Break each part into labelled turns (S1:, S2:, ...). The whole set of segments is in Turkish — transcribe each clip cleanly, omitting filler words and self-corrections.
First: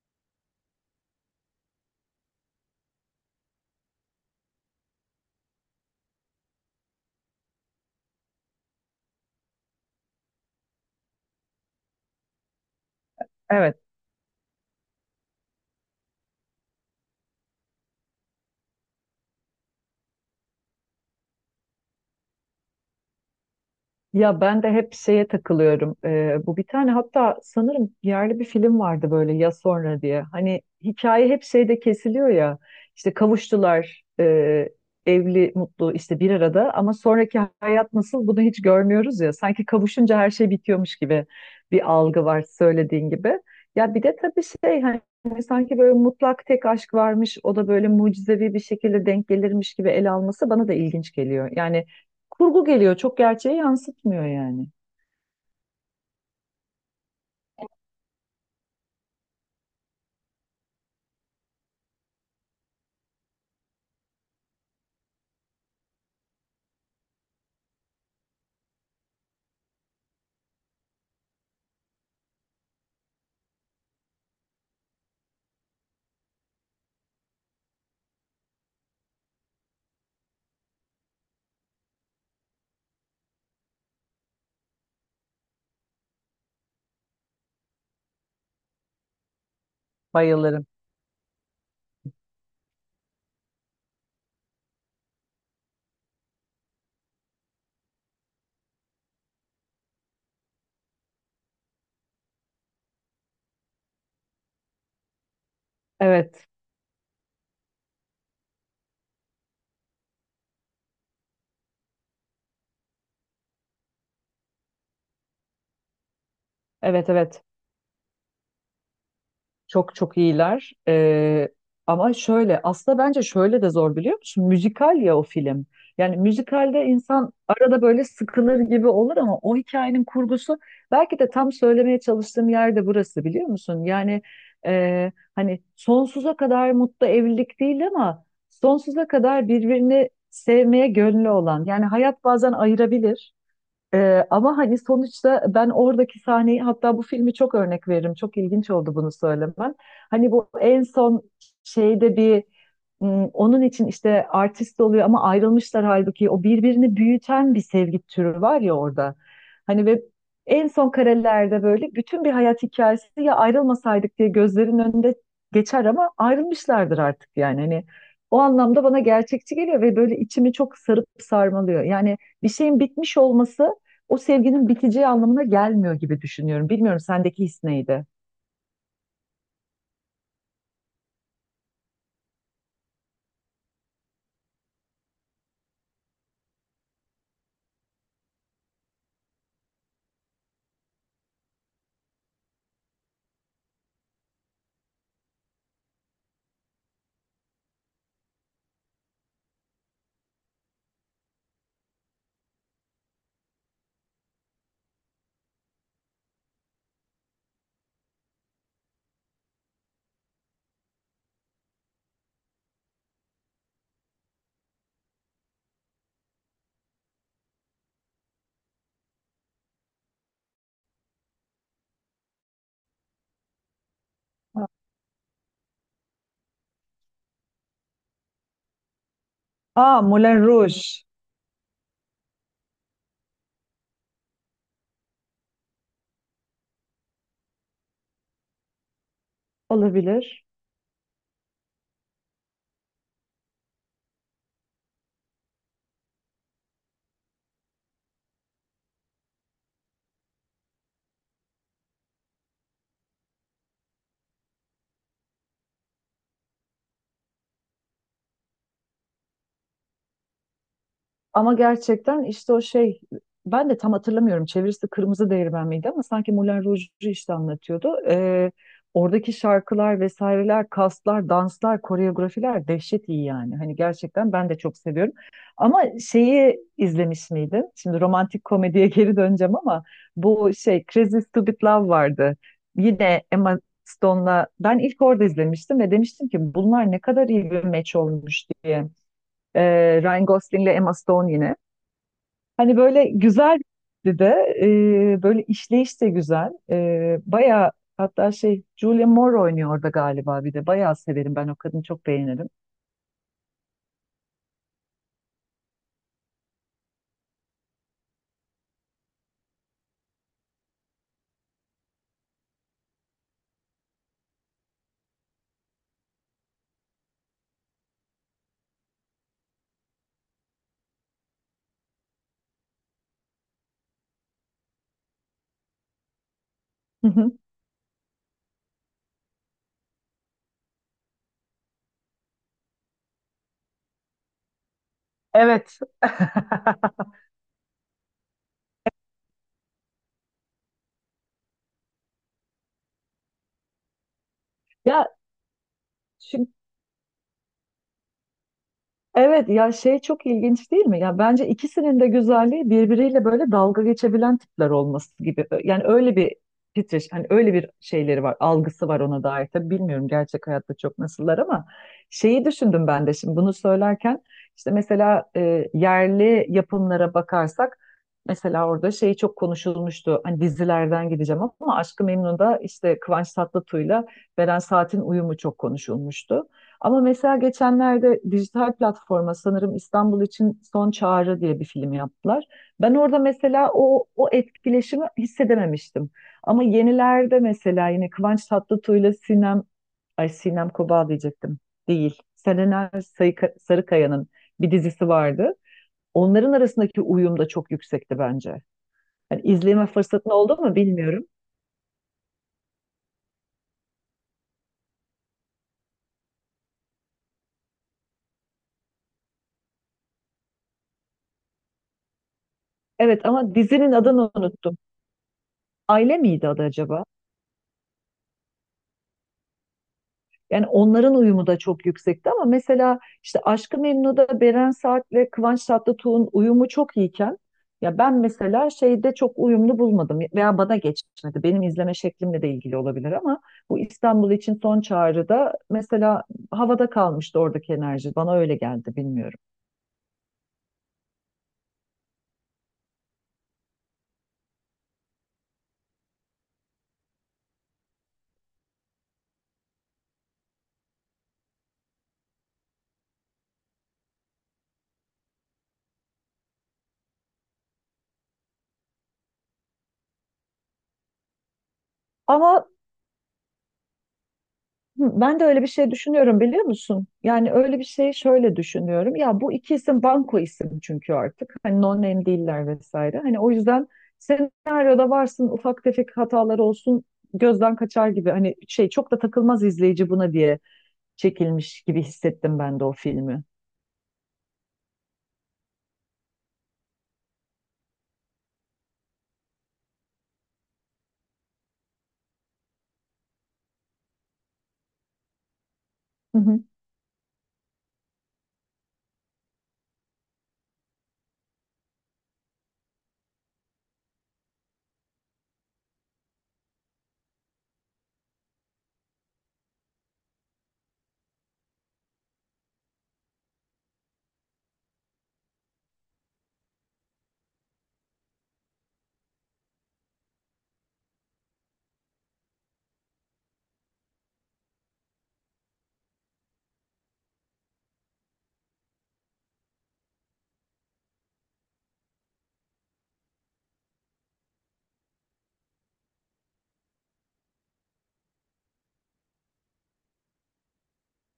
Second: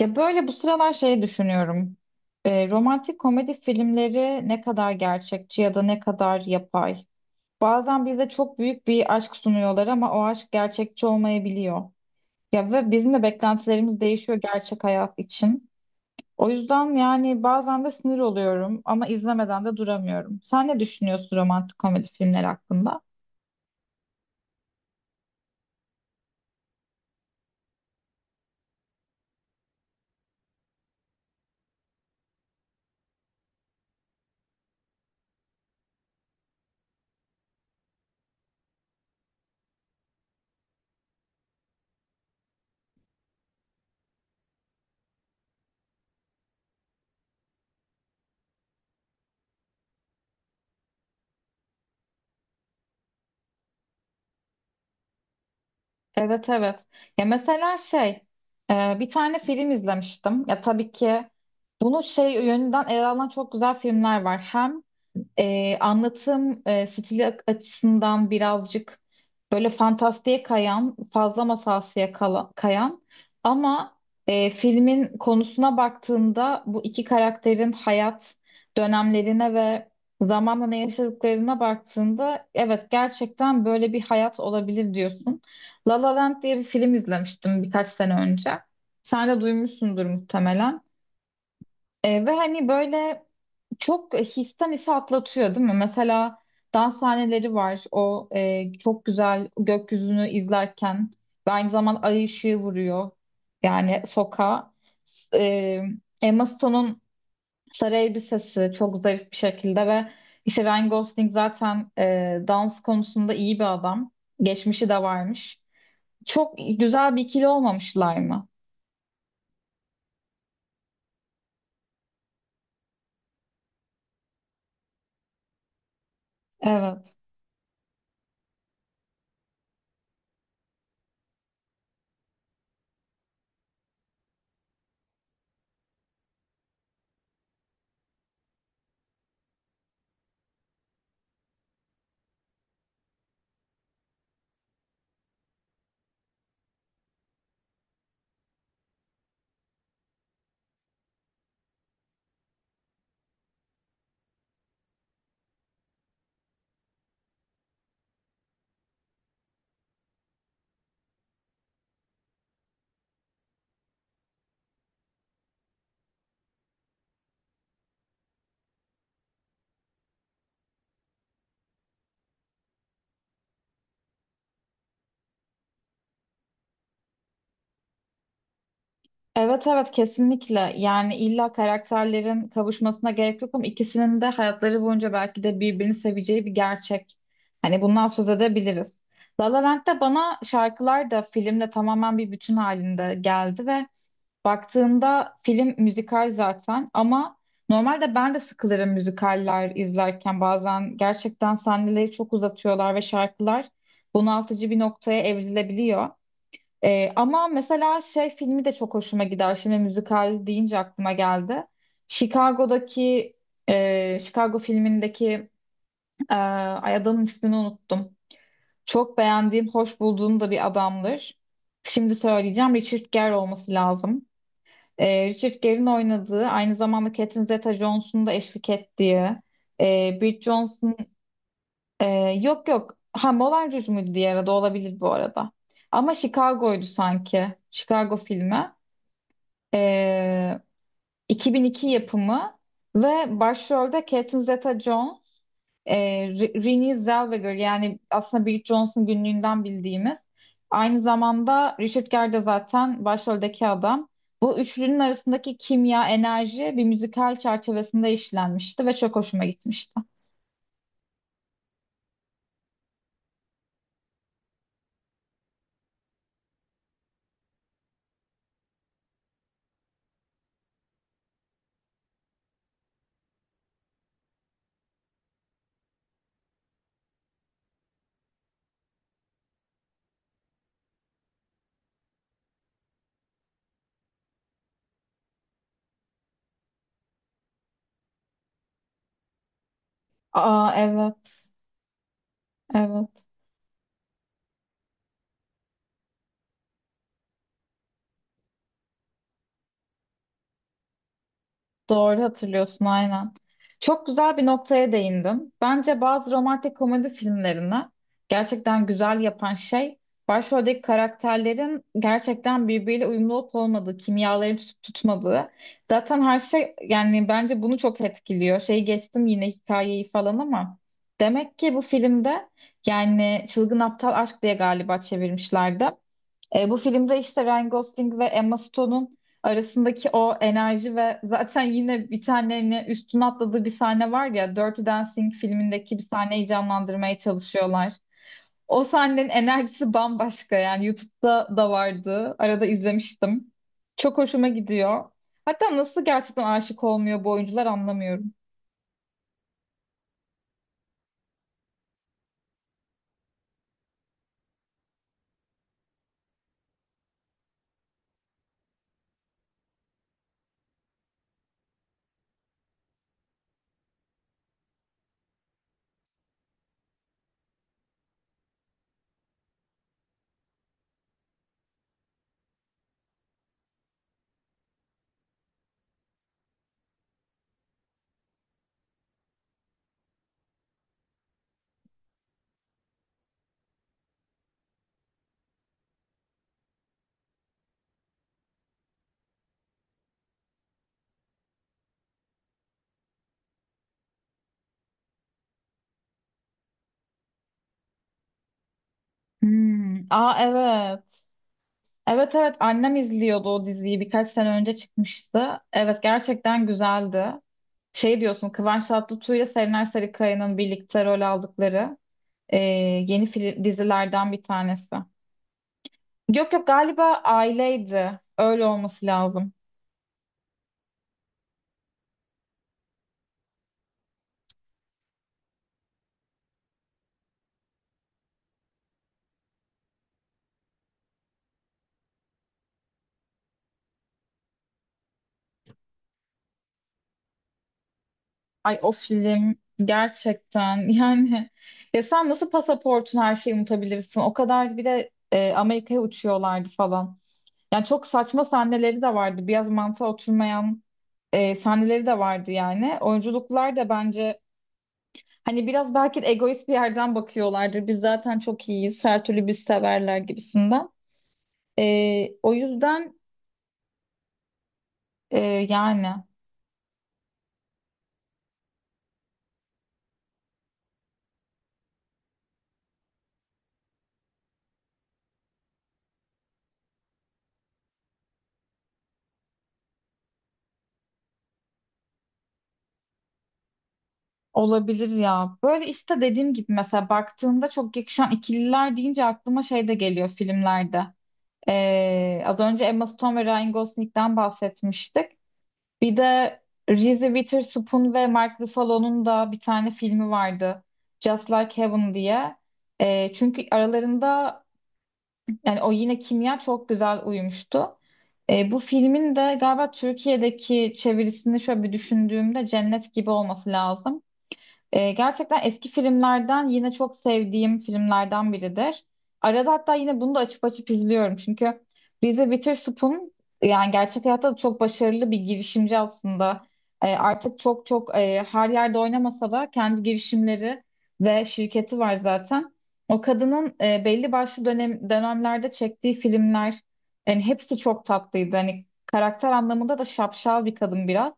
S1: Ya böyle bu sıralar şeyi düşünüyorum. Romantik komedi filmleri ne kadar gerçekçi ya da ne kadar yapay? Bazen bize çok büyük bir aşk sunuyorlar ama o aşk gerçekçi olmayabiliyor. Ya ve bizim de
S2: Evet.
S1: beklentilerimiz değişiyor gerçek hayat için. O yüzden yani bazen de sinir oluyorum ama izlemeden de duramıyorum. Sen ne düşünüyorsun romantik komedi filmleri hakkında?
S2: Ya ben de hep şeye takılıyorum. Bu bir tane hatta sanırım yerli bir film vardı böyle ya sonra diye. Hani hikaye hep şeyde kesiliyor ya. İşte kavuştular, evli, mutlu işte bir arada ama sonraki hayat nasıl bunu hiç görmüyoruz ya. Sanki kavuşunca her şey bitiyormuş gibi bir algı var söylediğin gibi. Ya bir de tabii şey hani sanki böyle mutlak tek aşk varmış o da böyle mucizevi bir şekilde denk gelirmiş gibi ele alması bana da ilginç geliyor. Yani kurgu geliyor. Çok gerçeği yansıtmıyor yani.
S1: Evet, evet. Ya mesela şey bir tane film izlemiştim. Ya tabii ki bunu şey yönünden ele alan çok güzel filmler var. Hem anlatım stili açısından birazcık böyle fantastiğe kayan, fazla masalsıya kayan ama filmin konusuna baktığında bu iki karakterin hayat dönemlerine ve zamanla ne yaşadıklarına baktığında evet, gerçekten böyle bir hayat olabilir diyorsun. La La Land diye bir film izlemiştim birkaç sene önce. Sen de duymuşsundur
S2: Bayılırım.
S1: muhtemelen. Ve hani böyle çok histen ise atlatıyor değil mi? Mesela dans sahneleri var. O çok güzel gökyüzünü izlerken ve aynı zaman ay ışığı vuruyor. Yani sokağa. S- E, Emma
S2: Evet,
S1: Stone'un sarı elbisesi çok zarif bir şekilde ve işte Ryan Gosling zaten dans konusunda iyi bir adam. Geçmişi de varmış. Çok
S2: evet,
S1: güzel bir
S2: evet.
S1: ikili olmamışlar mı?
S2: Çok çok iyiler. Ama şöyle, aslında bence şöyle de zor biliyor musun? Müzikal ya o film. Yani müzikalde
S1: Evet.
S2: insan arada böyle sıkılır gibi olur ama o hikayenin kurgusu belki de tam söylemeye çalıştığım yerde burası biliyor musun? Yani hani sonsuza kadar mutlu evlilik değil ama sonsuza kadar birbirini sevmeye gönlü olan. Yani hayat bazen ayırabilir. Ama hani sonuçta ben oradaki sahneyi hatta bu filmi çok örnek veririm. Çok ilginç oldu bunu söylemen. Hani bu en son şeyde bir onun için işte artist oluyor ama ayrılmışlar halbuki o birbirini büyüten bir sevgi türü var ya orada. Hani ve en son karelerde böyle bütün bir hayat hikayesi ya ayrılmasaydık diye gözlerin önünde geçer ama ayrılmışlardır artık yani. Hani o anlamda bana gerçekçi geliyor ve böyle içimi çok sarıp sarmalıyor. Yani bir şeyin bitmiş olması o sevginin biteceği anlamına gelmiyor gibi düşünüyorum. Bilmiyorum sendeki his neydi?
S1: Evet, evet, kesinlikle, yani illa karakterlerin kavuşmasına gerek yok ama ikisinin de hayatları boyunca belki de birbirini seveceği bir gerçek. Hani bundan söz edebiliriz. La La Land'de bana şarkılar da filmle tamamen bir bütün halinde geldi ve baktığında film müzikal zaten ama normalde ben de sıkılırım müzikaller izlerken, bazen gerçekten sahneleri çok uzatıyorlar ve şarkılar bunaltıcı bir noktaya evrilebiliyor. Ama mesela şey filmi de çok hoşuma gider. Şimdi müzikal deyince aklıma geldi. Chicago'daki Chicago filmindeki ay, adamın ismini unuttum. Çok beğendiğim, hoş bulduğum da bir adamdır. Şimdi söyleyeceğim. Richard Gere olması lazım. Richard Gere'in oynadığı, aynı zamanda Catherine Zeta-Jones'un da eşlik ettiği,
S2: Aa, Moulin
S1: Bridget
S2: Rouge
S1: Jones'un e, yok, yok. Ha, Moulin Rouge muydu diğer adı, olabilir bu arada. Ama Chicago'ydu sanki. Chicago filmi.
S2: olabilir.
S1: Ee, 2002 yapımı ve başrolde Catherine Zeta-Jones, e, Renée Zellweger, yani aslında Bridget Jones'un günlüğünden bildiğimiz. Aynı zamanda Richard Gere de zaten başroldeki adam. Bu üçlünün arasındaki kimya, enerji bir müzikal çerçevesinde işlenmişti ve çok hoşuma gitmişti.
S2: Ama gerçekten işte o şey ben de tam hatırlamıyorum çevirisi Kırmızı Değirmen miydi ama sanki Moulin Rouge'u işte anlatıyordu. Oradaki şarkılar vesaireler, kaslar, danslar, koreografiler dehşet iyi yani. Hani gerçekten ben de çok seviyorum. Ama şeyi izlemiş miydin? Şimdi romantik komediye geri döneceğim ama bu şey Crazy Stupid Love vardı. Yine Emma Stone'la ben ilk orada izlemiştim ve demiştim ki bunlar ne kadar iyi bir meç olmuş diye. Ryan Gosling'le
S1: Aa,
S2: Emma Stone
S1: evet,
S2: yine. Hani böyle
S1: evet,
S2: güzel bir de böyle işleyiş de güzel. E, bayağı hatta şey Julia Moore oynuyor orada galiba bir de. Bayağı severim ben o kadını çok
S1: doğru
S2: beğenirim.
S1: hatırlıyorsun aynen. Çok güzel bir noktaya değindim. Bence bazı romantik komedi filmlerini gerçekten güzel yapan şey başroldeki karakterlerin gerçekten birbiriyle uyumlu olup olmadığı, kimyaların tutup tutmadığı. Zaten her şey yani bence bunu çok etkiliyor. Şeyi geçtim yine hikayeyi falan ama demek ki bu filmde yani Çılgın Aptal Aşk diye galiba çevirmişlerdi. Bu filmde işte Ryan Gosling ve Emma Stone'un arasındaki o enerji ve zaten yine bir tane hani üstüne atladığı bir sahne var ya, Dirty Dancing
S2: Evet.
S1: filmindeki bir sahneyi canlandırmaya çalışıyorlar. O sahnenin enerjisi bambaşka yani. YouTube'da da vardı. Arada izlemiştim. Çok hoşuma
S2: Ya
S1: gidiyor. Hatta nasıl gerçekten
S2: şu
S1: aşık olmuyor bu oyuncular, anlamıyorum.
S2: evet ya şey çok ilginç değil mi? Ya bence ikisinin de güzelliği birbiriyle böyle dalga geçebilen tipler olması gibi. Yani öyle bir titreş, hani öyle bir şeyleri var, algısı var ona dair. Tabii bilmiyorum gerçek hayatta çok nasıllar ama şeyi düşündüm ben de şimdi bunu söylerken işte mesela yerli yapımlara bakarsak mesela orada şey çok konuşulmuştu. Hani dizilerden gideceğim ama Aşk-ı Memnu'da işte Kıvanç Tatlıtuğ'la Beren Saat'in uyumu çok konuşulmuştu. Ama mesela geçenlerde dijital platforma sanırım İstanbul için Son Çağrı diye bir film yaptılar. Ben orada mesela o etkileşimi hissedememiştim. Ama yenilerde mesela yine Kıvanç Tatlıtuğ ile Sinem Kobal diyecektim. Değil. Sarıkaya'nın bir dizisi vardı. Onların arasındaki uyum da çok yüksekti bence. Yani izleme
S1: Hmm.
S2: fırsatın
S1: Aa,
S2: oldu mu
S1: evet.
S2: bilmiyorum.
S1: Evet, evet, annem izliyordu o diziyi, birkaç sene önce çıkmıştı. Evet, gerçekten güzeldi. Şey diyorsun, Kıvanç Tatlıtuğ'ya Serenay Sarıkaya'nın birlikte rol aldıkları e, yeni
S2: Evet ama
S1: film,
S2: dizinin adını
S1: dizilerden bir
S2: unuttum.
S1: tanesi.
S2: Aile miydi
S1: Yok,
S2: adı
S1: yok,
S2: acaba?
S1: galiba aileydi. Öyle olması lazım.
S2: Yani onların uyumu da çok yüksekti ama mesela işte Aşk-ı Memnu'da Beren Saat ve Kıvanç Tatlıtuğ'un uyumu çok iyiken ya ben mesela şeyde çok uyumlu bulmadım veya bana geçmedi. Benim izleme şeklimle de ilgili olabilir ama bu İstanbul için son çağrıda mesela havada kalmıştı oradaki enerji. Bana öyle
S1: Ay, o
S2: geldi bilmiyorum.
S1: film gerçekten yani ya sen nasıl pasaportun her şeyi unutabilirsin? O kadar bir de Amerika'ya uçuyorlardı falan. Yani çok saçma sahneleri de vardı. Biraz mantığa oturmayan sahneleri de vardı yani. Oyunculuklar da bence, hani biraz belki de egoist bir yerden bakıyorlardır. Biz zaten çok iyiyiz. Her türlü biz severler gibisinden. O
S2: Ama
S1: yüzden
S2: hı, ben de öyle
S1: e,
S2: bir şey
S1: yani
S2: düşünüyorum biliyor musun? Yani öyle bir şey şöyle düşünüyorum. Ya bu iki isim banko isim çünkü artık. Hani non name değiller vesaire. Hani o yüzden senaryoda varsın ufak tefek hatalar olsun gözden kaçar gibi. Hani şey çok da takılmaz izleyici buna diye çekilmiş gibi hissettim ben de o filmi.
S1: olabilir ya. Böyle işte dediğim gibi mesela baktığında çok yakışan ikililer deyince aklıma şey de geliyor filmlerde. Az önce Emma Stone ve Ryan Gosling'den bahsetmiştik. Bir
S2: Hı
S1: de
S2: hı.
S1: Reese Witherspoon ve Mark Ruffalo'nun da bir tane filmi vardı. Just Like Heaven diye. Çünkü aralarında, yani o yine kimya çok güzel uyumuştu. Bu filmin de galiba Türkiye'deki çevirisini şöyle bir düşündüğümde Cennet Gibi olması lazım. Gerçekten eski filmlerden, yine çok sevdiğim filmlerden biridir. Arada hatta yine bunu da açıp açıp izliyorum. Çünkü Reese Witherspoon yani gerçek hayatta da çok başarılı bir girişimci aslında. Artık çok çok her yerde oynamasa da kendi girişimleri ve şirketi var zaten. O kadının belli başlı dönemlerde çektiği filmler yani hepsi çok tatlıydı. Hani karakter anlamında da şapşal bir kadın biraz.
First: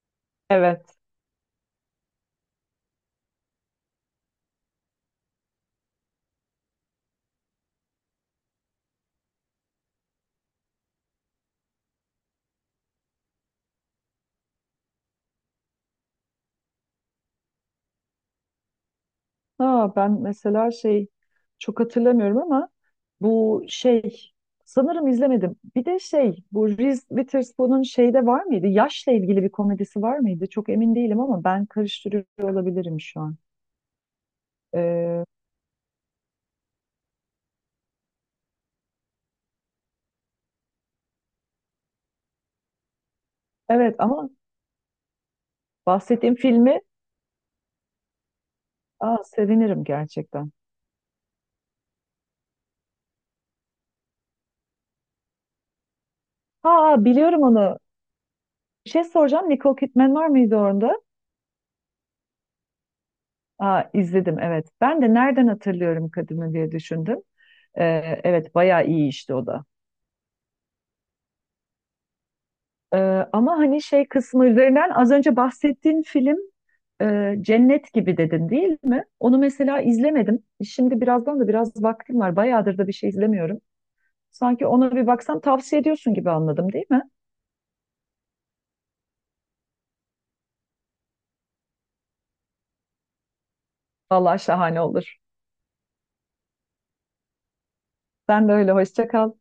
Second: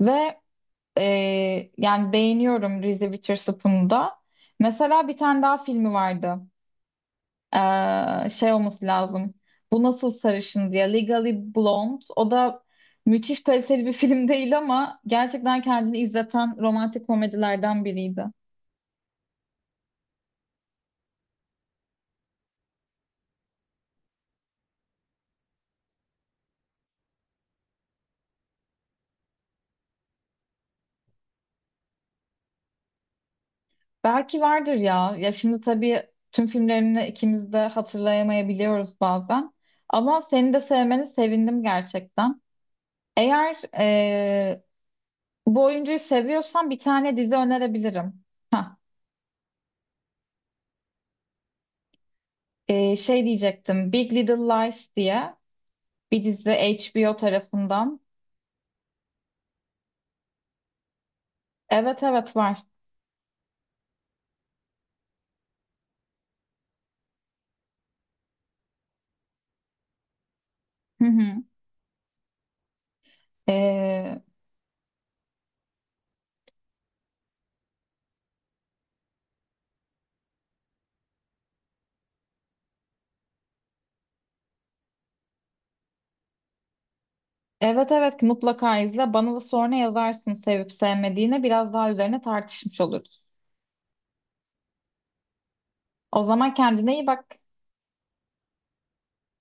S1: Ve
S2: Evet.
S1: yani beğeniyorum Reese Witherspoon'u da. Mesela bir tane daha filmi vardı. Şey olması lazım. Bu Nasıl Sarışın diye, Legally Blonde. O da müthiş kaliteli bir film değil ama gerçekten kendini izleten romantik komedilerden biriydi.
S2: Ha, ben mesela şey çok hatırlamıyorum ama bu şey sanırım izlemedim. Bir de şey bu Reese Witherspoon'un şeyde var mıydı? Yaşla ilgili bir komedisi var mıydı? Çok emin değilim ama ben karıştırıyor olabilirim şu an.
S1: Belki vardır ya.
S2: Ee,
S1: Ya şimdi tabii tüm filmlerini ikimiz de hatırlayamayabiliyoruz bazen. Ama seni de sevmeni sevindim gerçekten. Eğer
S2: evet ama
S1: bu oyuncuyu
S2: bahsettiğim
S1: seviyorsan bir
S2: filmi
S1: tane dizi önerebilirim. Hah,
S2: aa, sevinirim gerçekten.
S1: şey diyecektim. Big Little Lies diye bir dizi,
S2: Ha
S1: HBO
S2: biliyorum onu.
S1: tarafından.
S2: Bir şey soracağım. Nicole Kidman var mıydı orada?
S1: Evet, evet, var.
S2: Aa, izledim evet. Ben de nereden hatırlıyorum kadını diye düşündüm. Evet bayağı iyi işte o da.
S1: Hı hı.
S2: Ama hani şey
S1: Ee,
S2: kısmı üzerinden az önce bahsettiğin film Cennet gibi dedin değil mi? Onu mesela izlemedim. Şimdi birazdan da biraz vaktim var. Bayağıdır da bir şey izlemiyorum. Sanki ona bir baksam tavsiye ediyorsun gibi anladım değil mi?
S1: evet, evet, mutlaka izle. Bana da sonra yazarsın sevip sevmediğine. Biraz daha üzerine tartışmış oluruz.
S2: Vallahi şahane olur.
S1: O zaman kendine iyi bak.
S2: Sen de öyle hoşça kal.